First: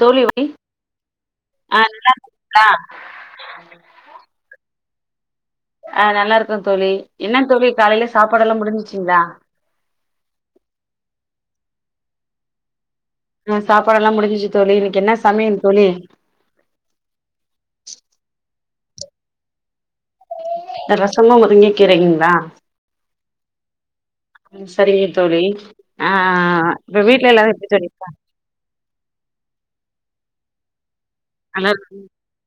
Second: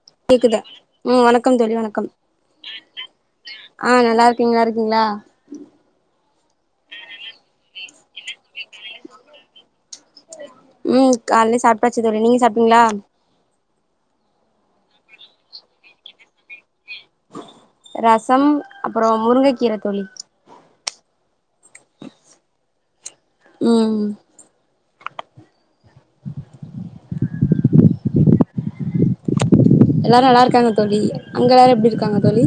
தோழி வை கேக்குத உம் வணக்கம் தோழி ஆ வணக்கம் நல்லா இருக்கீங்களா ஆஹ் நல்லா இருக்க நீங் ங்களா ஆஹ் நல்லா இருக்கும் தோழி என்ன தோழி காலையில சாப்பாடுல்லாம் முடிஞ்சிச்சுங்களா ப்பச்சிது நீங்க சாப்டிங்களா ஆஹ் சாப்பாடெலாம் முடிஞ்சு தோழி இன்னைக்கு என்ன சமையல் தோழி ரசம் அப்புறம் முருங்கை கீரை தோழி ரசமு முருங்க கீறயுங்களா உம் சரிங்க தோழி ஆஹ் இப்ப வீட்டுல எல்லாரும் எப்படி தோழி இருக்காங் எல்லாரும் நல்லா இருக்காங்க தோழி அங்க எல்லாரு எப்டி நல்லாருஹ் இருக்காங்க தோழி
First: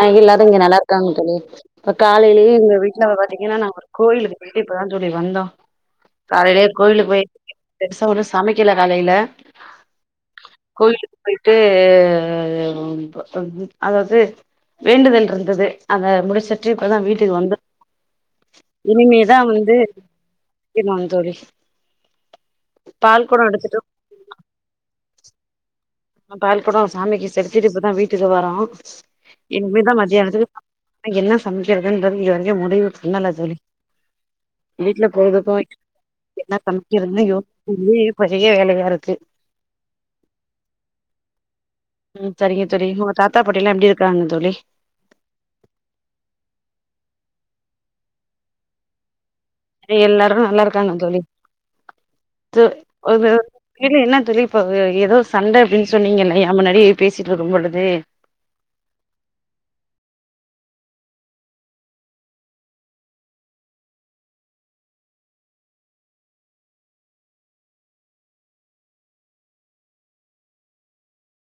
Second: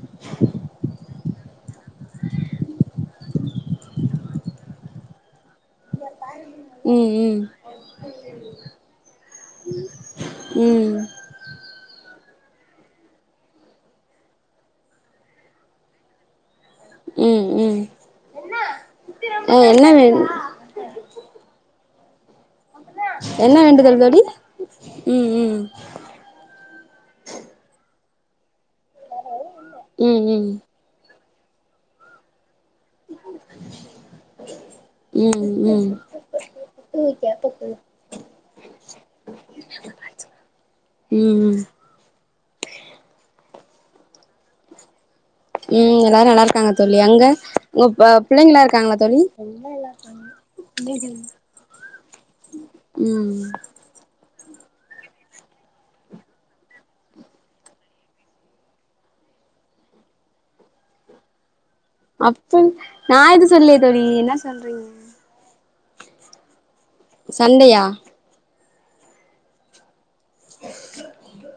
நாங்க எல்லாரு இங்க நல்லாருக் க்காங்கலே இப்ப காலையிலேயே எங்க வீட்டு்ல பாத்தீங்கன்னா நாங்க ஒரு கோயிலுக்கு பேயிட்டு இப்பதான் தோழி வந்தோம் காலையிலயே கோயிலுக்கு ம் போயி ம் பெரிச ஒன்னும் சமைக்கல காலையில ம் கேயிலுக்கு போய்ட்டு ஆ அ வும் அதாவது வேண்டுதல் இருந்தது அத முடிச்சிட்டு இப்பதான் வீட்டுக்கு ம் வந்தோ ம் இனிமே அதான் ஆ வந்து என்ன வே ழிமா தோழி பால் கொடோ என்ன எடுத்துட்டு வேண்டுதல் வேடி ம் ம் பால்குடம் சாமிக்கு செஞ்துட்டு இப்பதான் வீட்டுக்கு வரொம் இனிமேதான் ம் ம் மதியானதுக்கு என்ன சமைக்கிறதுன்ற [unintelligible] சொன்னல தோழி வீட்டுல ம் ம் போலுதுக்கு ம் என்ன சமைக்கிறதுன்னு யோசிகிலயோ பேரிய வேலையா இருக்கு ம் உம் சரிங்க சரிங்க தத்தா தாத்தா பாட்டி எல்லாம் எப்படி இருக்காங்க தோழி உம் எல்லாரும் நல்லா இருக்காங்க தோழி அங்க உ பிள்ளைங்க எல்லாம் இருக்காங்களா தோழி எல்லாரும் நல்லா இருக்காங்க தோழி து ம் எ என்ன தோழி இப்ப ஏதோ சண்ட அப்படின்னு சொன்னீங்கல்ல ஏன் முன்னாடி பேசிட்டு இருக்கும் பொழுது அப்ப நான் எது சொல்லே தோழி என்ன சொல்றீங்க சண்டையா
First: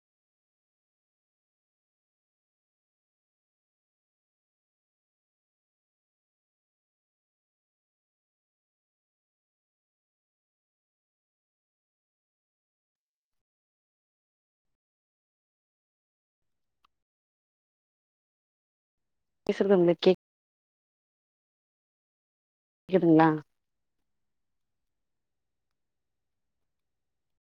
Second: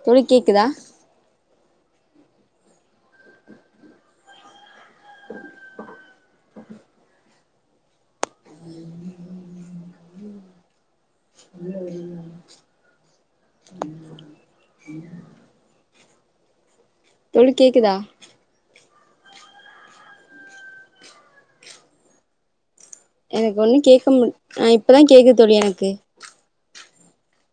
தோழி கேக்குதா [unintelligible] [unintelligible] தொழி கேக்குதா சொல்றோம்ல கேக் கேக்குதுங்களா எனக்கு ஒண்ணும் கேட்க மாட் இப்பதான் கேக்குது தோழி எனக்கு கே